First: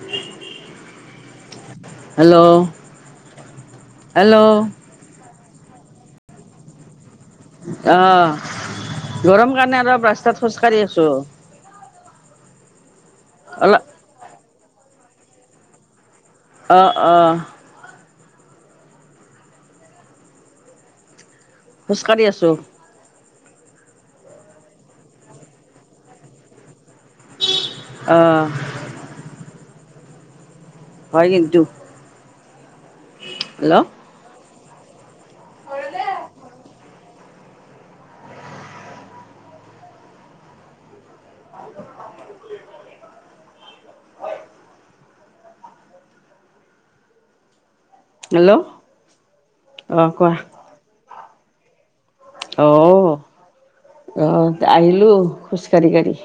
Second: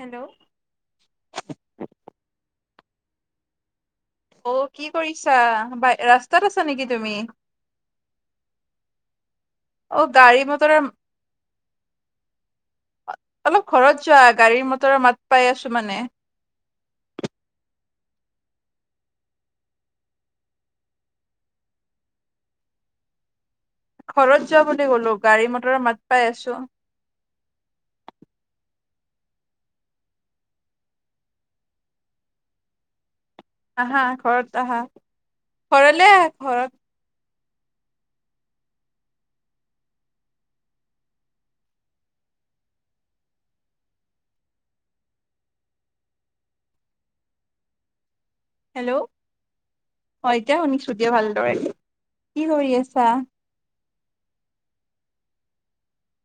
Hello hello, hello অ, কি কৰিছা? বা, ৰাস্তাত আছা নেকি তুমি? অ, গৰম কাৰণে অলপ অ ৰাস্তাত গাড়ী খোজকাঢ়ি আছোঁ। অ, অলপ ঘৰত যোৱা, গাড়ী-মটৰ মাত পাই আছোঁ মানে। অ, অহ, খোজ কাঢ়ি আছোঁ। ঘৰত যোৱা বুলি ক'লো, গাড়ী মটৰ মাত পাই আছোঁ। অ, হয়, কিন্তু। হেল্ল' আহা, ঘৰত আহা, ঘৰলে আহা ঘৰত [unintelligible] হেল্ল, অ, এতিয়া শুনিছোঁ দিয়া ভালদৰে। কি কৰি আছা অহ, আহিলোঁ খোজ কাঢ়ি, কাঢ়ি।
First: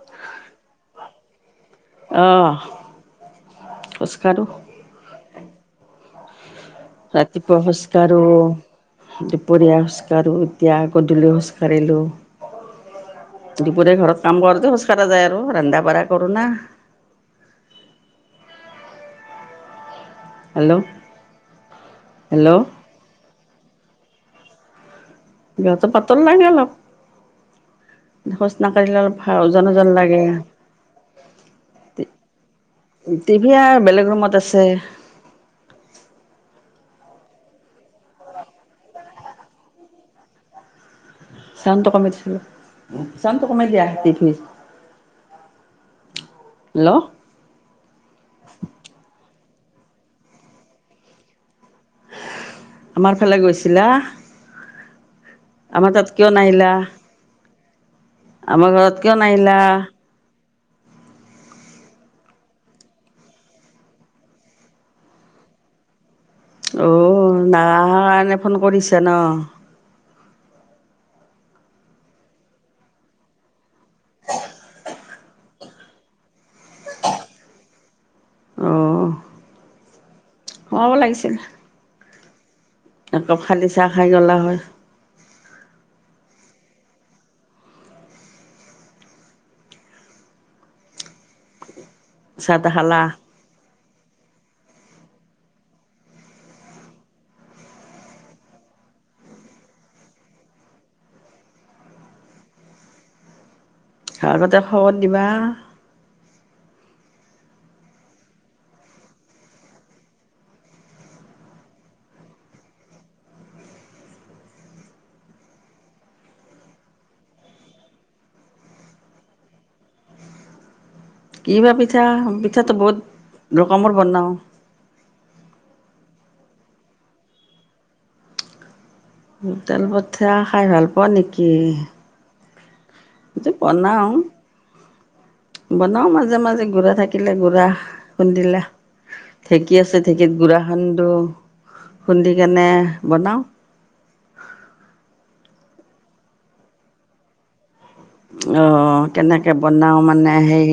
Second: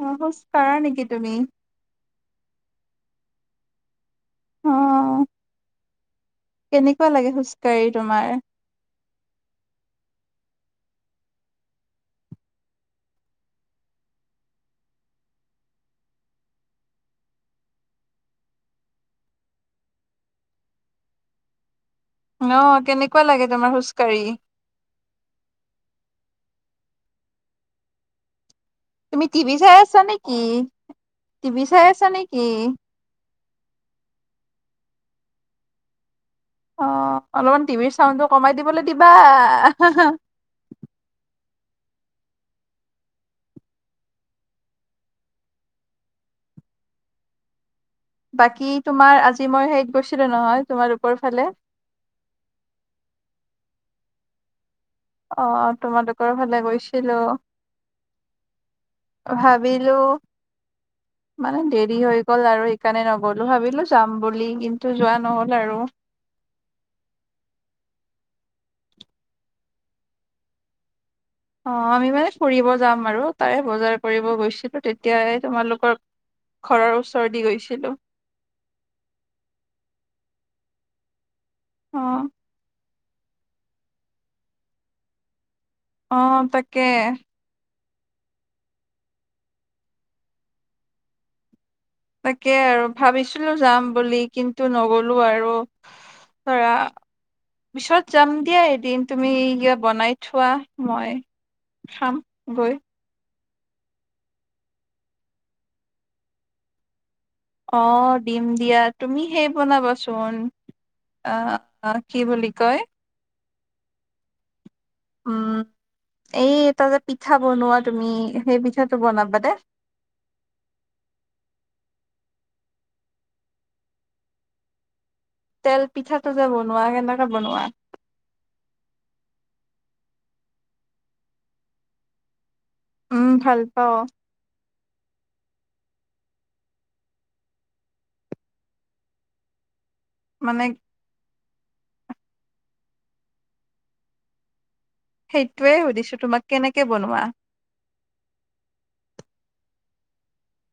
অ, খোজ কাঢ়া নেকি তুমি? অহ, খোজ কাঢ়োঁ। অ, কেনেকুৱা লাগে ৰাতিপুৱা খোজ খোজকাঢ়ি তোমাৰ কাঢ়োঁ। দুপৰীয়া খোজ কাঢ়োঁ, এতিয়া আকৌ গধূলি খোজ কাাঢ়িলোঁ। দুপৰীয়া ঘৰত কাম কৰোঁতে খোজ কাঢ়া যায় আৰু, ৰন্ধা-বঢ়া কৰোঁ না। হেল্ল, হেল্ল' অ-শ, কেনেকুৱা লাগে তোমাৰ খোজকাাঢ়ি? গাটো, পাতল লাগে অলপ। খোজ নাকাঢ়িলে, অলপ তুমি ভাল টিভি চাই ওজন-ওজন আছা লাগে। নেকি টিভি চাই তে আছা নেকি টিভি আৰু বেলেগ ৰুমত আছে। অ, অলপমান টিভিৰ চাউণ্ডটো কমাই দিবলৈ দিবা, আ, হা, হা, চাউণ্ডটো কমাই দেছোন অলপ, চাউণ্ডটো কমাই দিয়া টিভিৰ। হেল্ল, বাকী তোমাৰ, আজি মই হেৰিত গৈছিলো নহয়, তোমালোকৰ ফালে। আমাৰ ফালে গৈছিলা? অ, আমাৰ তাত কিয় তোমালোকৰ ফালে নাহিলা গৈছিলোঁ। আমাৰ ঘৰত কিয় নাহিলা? মানে দেৰি হৈ গ'ল আৰু। সেইকাৰণে নগলো। ভাবিলো যাম বুলি, কিন্তু যোৱা নহ'ল আৰু। অ, নাৰাখা কাৰণে ফোন কৰিছে ন। অ, আমি মানে ফুৰিব যাম আৰু, তাৰে বজাৰ কৰিব গৈছিলোঁ। তেতিয়াই তোমালোকৰ ঘৰৰ ওচৰেদি গৈছিলোঁ। অ, সুমাব লাগিছিল। অ, একাপ খালি চাহ খাই গ'লা হৈ। অ, তাকে। তাকে চাহ তাহ আৰু খালা ভাবিছিলো যাম বুলি, কিন্তু নগলো আৰু ধৰা। পিছত যাম দিয়া এদিন, তুমি যে বনাই থোৱা, মই খাম গৈ। আগতে খবৰ দিবা? অদিম দিয়া। তুমি হে বনাবাচোন! অ, অ কি বুলি কয়? উম এইটা যে পিঠা বনোৱা তুমি সেই পিঠাটো বনাবা দে কি বা পিঠা পিঠাটো বহুত ৰকমৰ বনাওঁ। তেল পিঠাটো যে বনোৱা কেনেকে বনোৱা? হো তেল পিঠা খাই ভাল পোৱা নেকি? উম ভাল পাও [unintelligible] বনাও মাজে মাজে গুড়া থাকিলে গুড়া খুন্দিলে। ঢেঁকী আছে ঢেঁকীত গুড়া মানে খানদো। খুন্দি কেনে বনাও। সেইটোয়ে সুধিছো তোমাক কেনেকে বনোৱা? অ কেনেকে বনাও মানে সেই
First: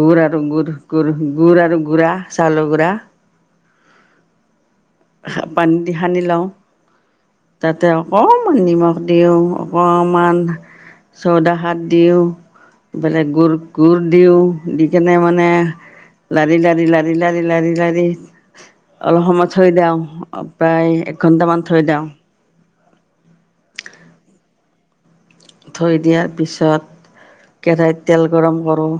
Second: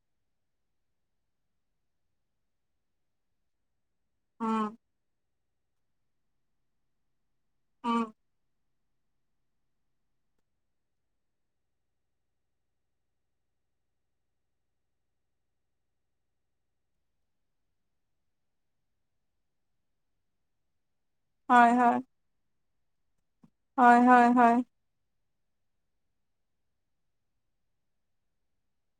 গুড় আৰু গুড় গুড় গু় আৰু গুড়া চাউলৰ গুড়া। উম [unintelligible] তাতে উম অকমান নিমখ দিওঁ, অকমান চৰ্দা হাত দিওঁ এইফেলে গুৰ গুৰ দিওঁ। দি কেনে মানে লাৰি লাৰি লাৰি লাৰি লাৰি লাৰি অলপ সময় থৈ দিওঁ। প্ৰায় এক ঘন্টামান হয় থৈ হয় দিওঁ। হয় হয় হয়। থৈ দিয়াৰ পিছত। কেৰাহীত তেল গৰম কৰোঁ।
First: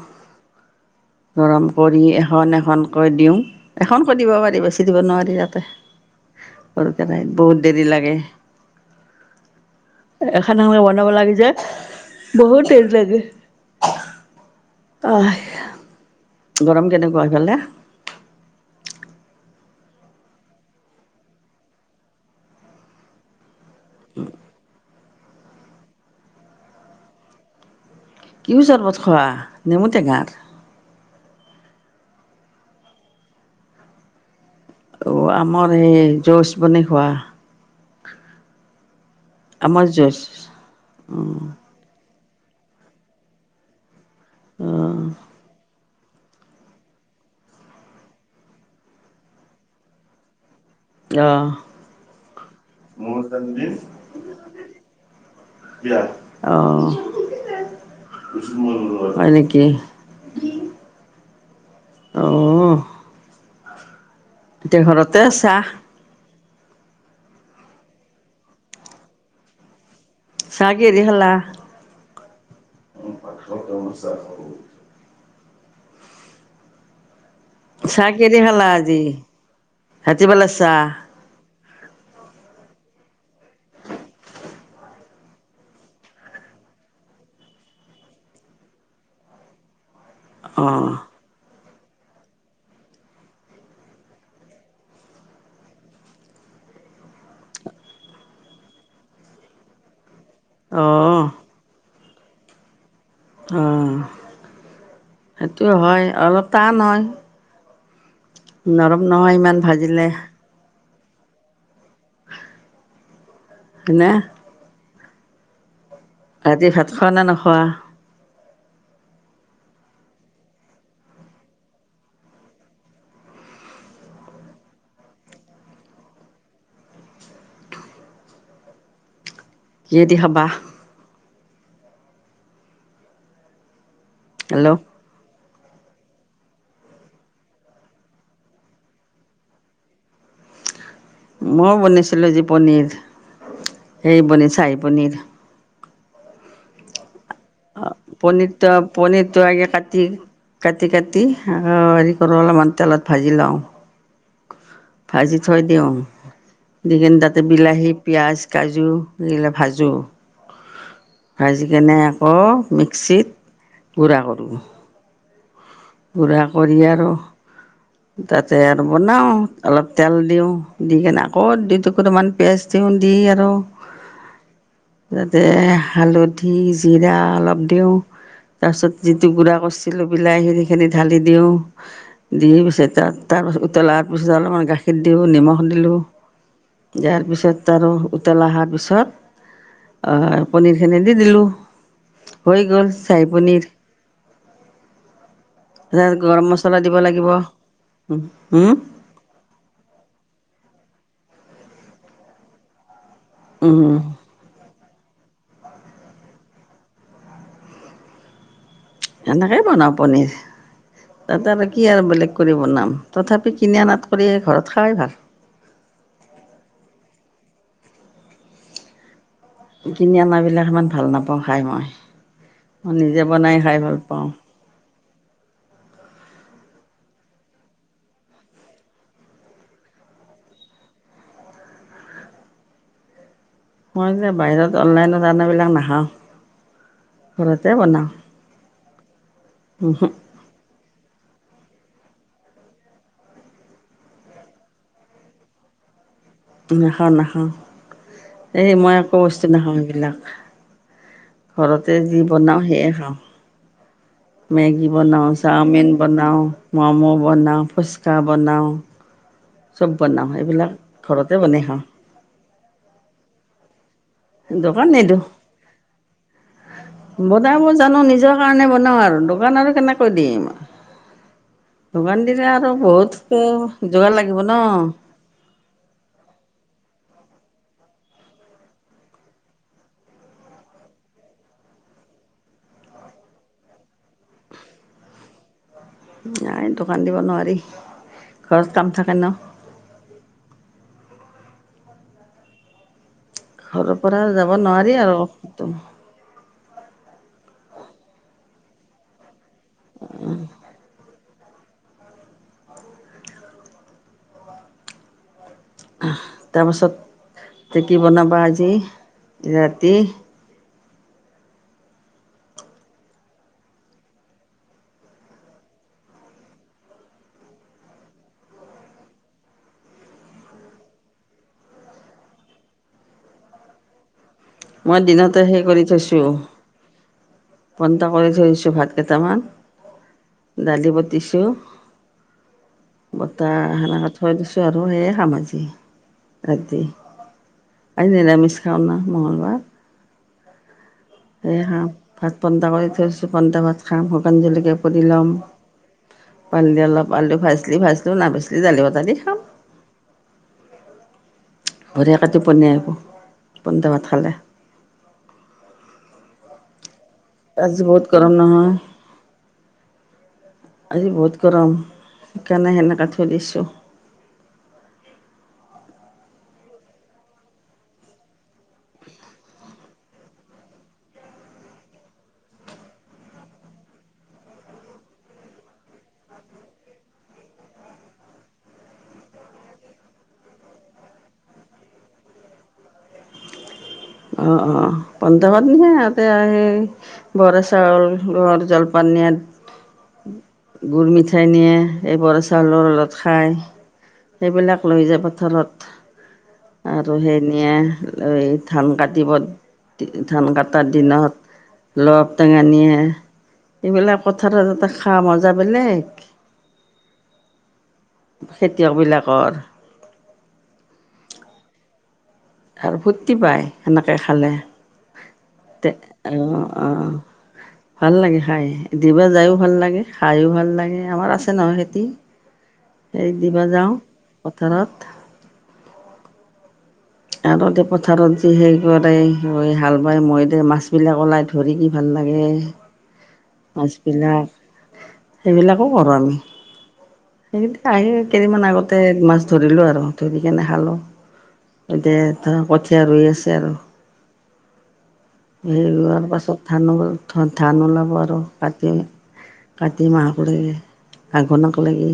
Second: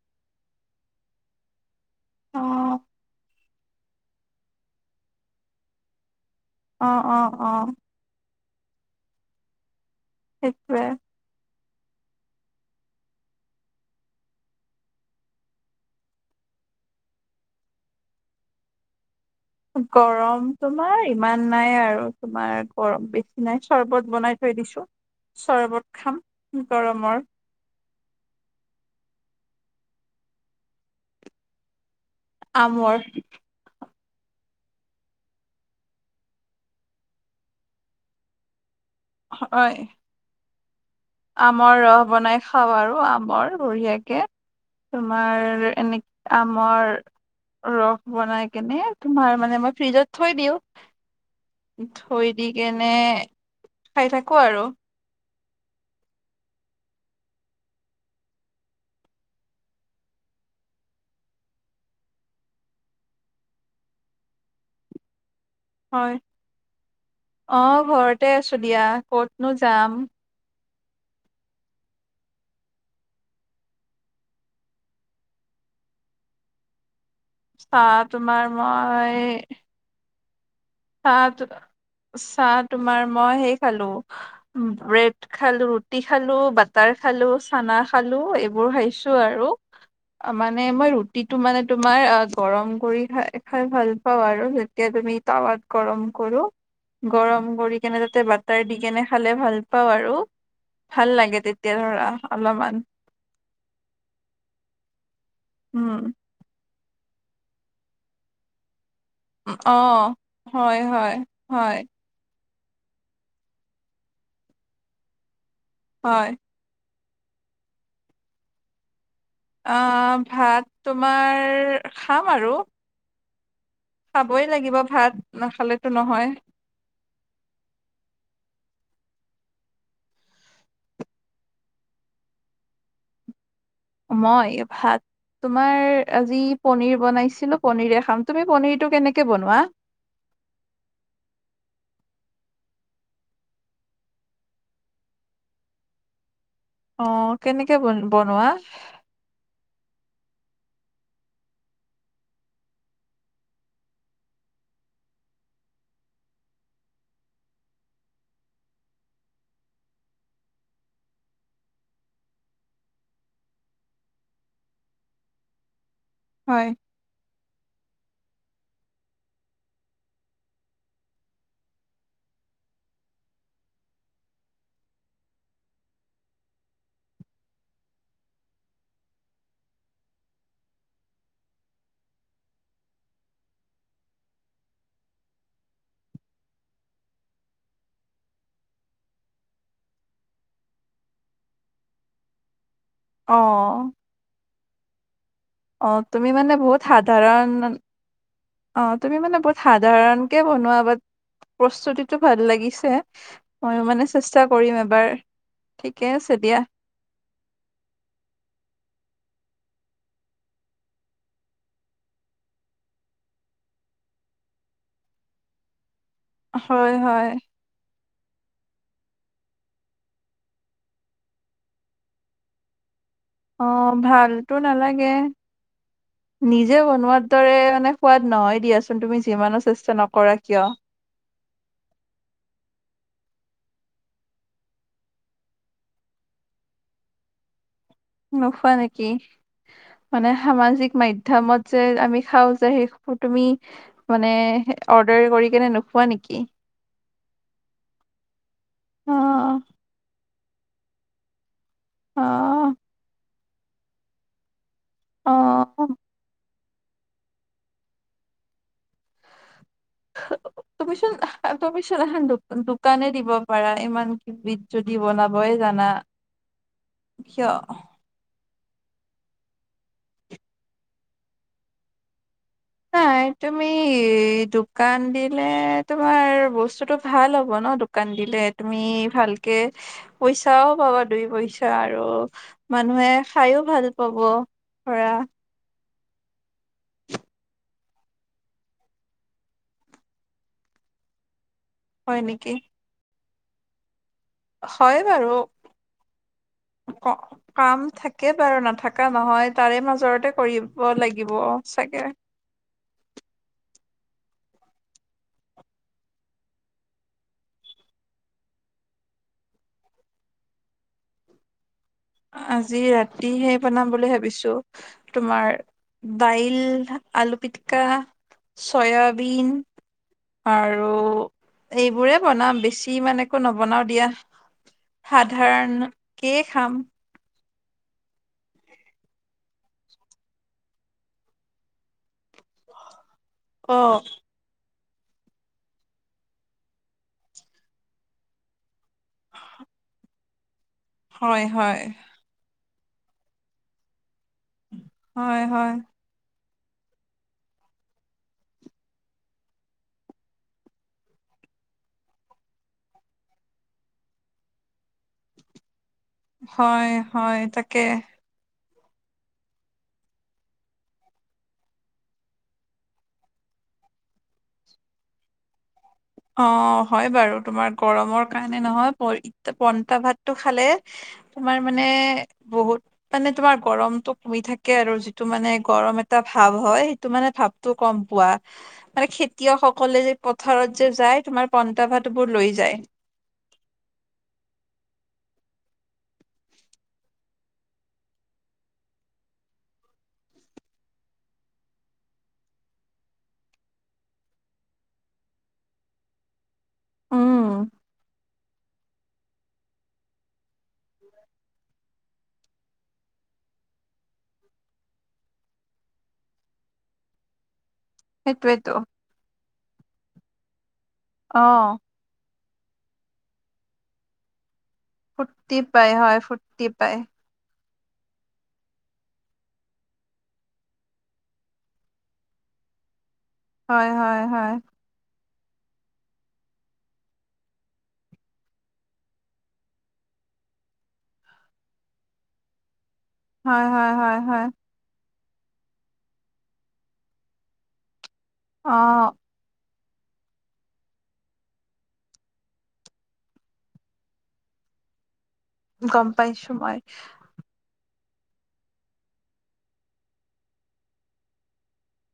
গৰম কৰি অ এখন এখনকৈ দিও। এখনকৈ দিব পাৰি বেছি দিব নোৱাৰি তাতে। অ সৰু অ কেৰাহীত অ বহুত দেৰি লাগে। এখ এখেন সেইটোৱে বনাব লাগে যে, বহুত তেল লাগে। অ গৰম কেনেকুৱা সেইফালে? গৰম তোমাৰ ইমান নাই আৰু তোমাৰ গৰম বেছি নাই। চৰ্বত বনাই থৈ দিছো, চৰবত খাম গৰমৰ। কিও চৰ্বত খোৱা নেমুটেঙাৰ? আমৰ। আমৰ সেই যুজ বোনাই খোৱা? হয় আমৰ যুজ? আমৰ ৰস বনাই খাওঁ আৰু আমৰ বঢ়িয়াকে, তোমাৰ এনে আমৰ ৰস বনাই কেনে তোমাৰ মানে মই ফ্ৰিজত থৈ দিওঁ। অঁ থৈ দি কেনে খাই থাকো আৰু। অহ হয় নেকি? অঁ এতিয়া ঘৰতে আছা? হয়। অ ঘৰতে আছো দিয়া ক'তনো যাম। চা কিহে দি খালা? চাহ কিহে দি তোমাৰ খালা আজি? মই ৰাতি ভালা চাহ আহ তো চাহ তোমাৰ মই সেই খালো। ব্ৰেড খালো, ৰুটি খালো, বাটাৰ খালো, চানা খালো এইবোৰ খাইছো আৰু। হয়। অ মানে মইয়ো। যিটো মানে তোমাৰ গৰম কৰি খাই খাই ভাল পাওঁ আৰু যেতিয়া তুমি তাৱাত- গৰম কৰো, গৰম কৰি কেনে তাতে বাটাৰ দি কেনে খালে ভাল পাওঁ আৰু। অঁ। ভাল লাগে তেতিয়া ধৰা অলপমান। উম সেইটো উম হয়, অলপ টান হয়। নৰম নহয় ইমান অ ভাজিলে। হয়, হয়, হয়। না। হয়। ৰাতি ভাত খোৱা নে নোখোৱা? অঁ ভাত তোমাৰ খাম আৰু। খাবই লাগিব ভাত নাখালেতো নহয়। কিহেদি খাবা? মই হেল্ল'? ভাত- তোমাৰ আজি পনীৰ বনাইছিলো পনীৰে খাম। তুমি পনীৰটো কেনেকে বনোৱা? মই বনিছিলোঁ যি পনীৰ সেই বনি চাৰি পনীৰ। অঁ কেনেকে- অঁ বন বনোৱা? পনীৰটা- পনীৰটো আগে কাটি কাটি কাটি হেৰি কৰোঁ অলপমান তেলত ভাজি লওঁ। ভাজি থৈ দিওঁ। দি কিনে তাতে বিলাহী, পিঁয়াজ, কাজু এইবিলাক ভাজোঁ। ভাজিকনে আকৌ মিক্সিত গুড়া কৰোঁ। গুড়া হয়। কৰি আৰু- তাতে আৰু বনাওঁ অলপ তেল দিওঁ দি কিনে আকৌ দুটুকুটামান পেষ্ট- দি আৰু- তাতে হালধি, জিৰা অলপ দিওঁ। তাৰ পিছত যিটো গুড়া কৰিছিলো বিলাহী সেই খিনি ঢালি দিওঁ। দি- তাত তাৰপাছত উতলাৰ পিছত অলপমান গাখীৰ দিওঁ, নিমখ দিলোঁ। যাৰ পিছত আৰু উতল অহাৰ পিছত- আহ পনীৰ খিনি দি দিলো, হৈ গ'ল চাই অ পনীৰ। অ তাৰ তুমি গৰম মানে মচলা বহুত দিব লাগিব সাধাৰণ হম। অ তুমি মানে বহুত সাধাৰণ কে বনোৱা বাত প্ৰস্তুতিটো ভাল লাগিছে। মইয়ো উম মানে চেষ্টা কৰিম এবাৰ, ঠিকে আছে দিয়া। এনেকেই বনাওঁ পনীৰ। তাতে আৰু কি আৰু বেলেগ কৰি বনাম তথাপি কিনি আনাত কৰি ঘৰত খোৱাই ভাল। হয়, হয়। কিনি অনাবিলাক ইমান ভাল নাপাওঁ খাই মই। মই নিজে বনাই- খাই অঁ ভাল পাওঁ। ভালতো নালাগে। নিজে বনোৱাৰ দৰে মানে সোৱাদ নহয় দিয়াচোন তুমি যিমানো চেষ্টা নকৰা কিয়। মই যে বাহিৰত অনলাইনত অনাবিলাক নাখাওঁ, ঘৰতে বনাওঁ। নোখোৱা নেকি উহু, মানে- সামাজিক মাধ্যমত যে আমি খাওঁ যে সেই তুমি- মানে অৰ্ডাৰ কৰি কেনে নোখোৱা নেকি নাখাওঁ নাখাওঁ এই মই একো বস্তু অ', নাখাওঁ এইবিলাক ঘৰতে যি বনাওঁ অ', সেয়ে খাওঁ মেগী বনাওঁ অ', চাওমিন বনাওঁ ম'ম' বনাওঁ ফুচকা বনাওঁ চব বনাওঁ এইবিলাক তুমিচোন ঘৰতে বনাই খাওঁ তুমিচোন এখন দোক দোকানে দিব পাৰা ইমান বিধ দোকান যদি নিদিওঁ বনাবই জানা কিয় বনাব জানো নিজৰ কাৰণে বনাওঁ আৰু দোকান আৰু কেনেকৈ দিম দোকান দিলে আৰু বহুত নাই তুমি যোগাৰ লাগিব ন দোকান দিলে তোমাৰ বস্তুটো ভাল হ'ব ন দোকান দিলে তুমি ভালকে পইচাও পাবা দুই পইচা আৰু মানুহে খাইও ভালপাব ধৰা। নাই দোকান দিব নোৱাৰি ঘৰত কাম থাকে ন। হয় নেকি ঘৰৰ পৰা যাব নোৱাৰি হয় আৰু বাৰু অ কাম থাকে বাৰু নাথাকা নহয়। তাৰে মাজৰতে কৰিব লাগিব চাগে তাৰপাছত কি বনাবা আজি ৰাতি আজি ৰাতি হেই বনাম বুলি ভাবিছোঁ তোমাৰ দাইল, আলু পিটিকা চয়াবিন আৰু এইবোৰে বনাম বেছি ইমান একো নবনাও দিয়া। মই দিনতে সেই কৰি থৈছোঁ সাধাৰণকে খাম। বন্ধ কৰি থৈ দিছো ভাতকেটামান। দালি বতিছো বতা অ' সেনেকা থৈ দিছো। আৰু সেয়ে খাম আজি ৰাতি। আজি নিৰামিষ খাওঁ ন মঙলবাৰ। হয় সেয়ে হয় খাম ভাত পন্তা কৰি থৈছো পন্তা ভাত খাম শুকান জলকীয়া পডি ল'ম। হয় হয় পানি দি অলপ আলু ভাজলি ভাজলো নাভাজিলো দালি ভাতে দি খাম। বঢ়িয়াকে টোপনি আহিব পন্তা ভাত খালে। হয়। হয় তাকে। আজি বহুত গৰম নহয় আজি বহুত গৰম সেইকাৰণে সেনেকা থৈ দিছোঁ। অ হয় বাৰু তোমাৰ গৰমৰ কাৰণে নহয় পন্তা ভাতটো খালে তোমাৰ মানে বহুত মানে তোমাৰ গৰমটো কমি থাকে আৰু যিটো মানে গৰম এটা ভাৱ হয় সেইটো মানে ভাৱ টো কম পোৱা মানে খেতিয়কসকলে যে পথাৰত যে যায় তোমাৰ পন্তা ভাতবোৰ লৈ যায়। অ অ পন্তা ভাত নিয়ে সিঁহতে আৰু সেই বৰাচাউল ঘৰত জলপান নিয়াত গুৰ মিঠাই নিয়ে এই বৰাচাউলৰ লগত খায়। সেইবিলাক লৈ যায় পথাৰত। আৰু সেই উম নিয়ে এই ধান কাটিব ধান কাট তাৰদিনত ৰবাব টেঙা নিয়ে। এইবিলাক পথাৰৰ তাতে খা মজা বেলেগ। সেইটোৱেতো খেতিয়ক বিলাকৰ। অঁ,। আৰু ফূৰ্তি পায় সেনেকে খালে। ফূৰ্তি পাই তে, হয় ফূৰ্তি অঁ পাই অঁ। ভাল লাগে খায়। দিবা যায়ো ভাল লাগে, খায়ো ভাল লাগে, আমাৰ আছে নহয়, খেতি! হেই দিব হয় যাওঁ, হয় হয় পথাৰত। আগতে পথাৰত যিহে [unintelligible] কৰে, হাল-বাই মৈদে মাছবিলাক ওলাই ধৰি কি, ভাল লাগে। হয় হয় হয় মাছবিলাক, হয় সেইবিলাকো কৰো আমি। সেইকেইটা আহি কেইদিনমান অ আগতে মাছ ধৰিলোঁ আৰু ধৰি কেনে খালোঁ, এতিয়া কঠীয়া ৰুই আছে আৰু। সেই গম ৰোৱাৰ পাইছো পাছত মই ধান হব ধান ওলাব আৰু। কাটি কাটি মাহকলেকে আঘোণক লাগি।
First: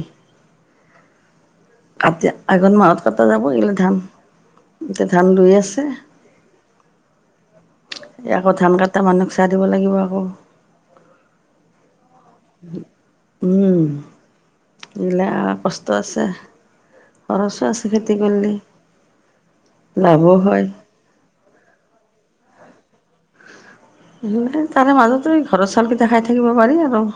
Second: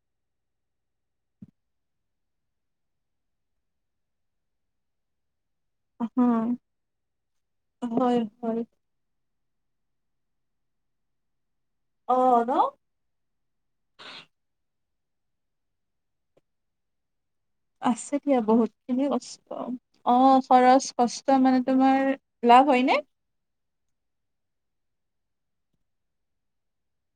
কাতি, আঘোন মাহত কটা যাব এইবিলাক ধান। এতিয়া ধান ৰুই আছে। অহ, হয়, হয়। তাৰ মানুহক চাহ দিব লাগিব, আকৌ। অ', ন! উম ইলাক কষ্ট আছে। খৰচো খেতি আছে দিয়া কৰিলে বহুত খিনি কষ্ট অ লাভো হয় খৰচ। কষ্ট মানে তোমাৰ লাভ হয় নে? তাৰে মাজতোই ঘৰৰ চাউল কেইটা খায় থাকিব পাৰি আৰু।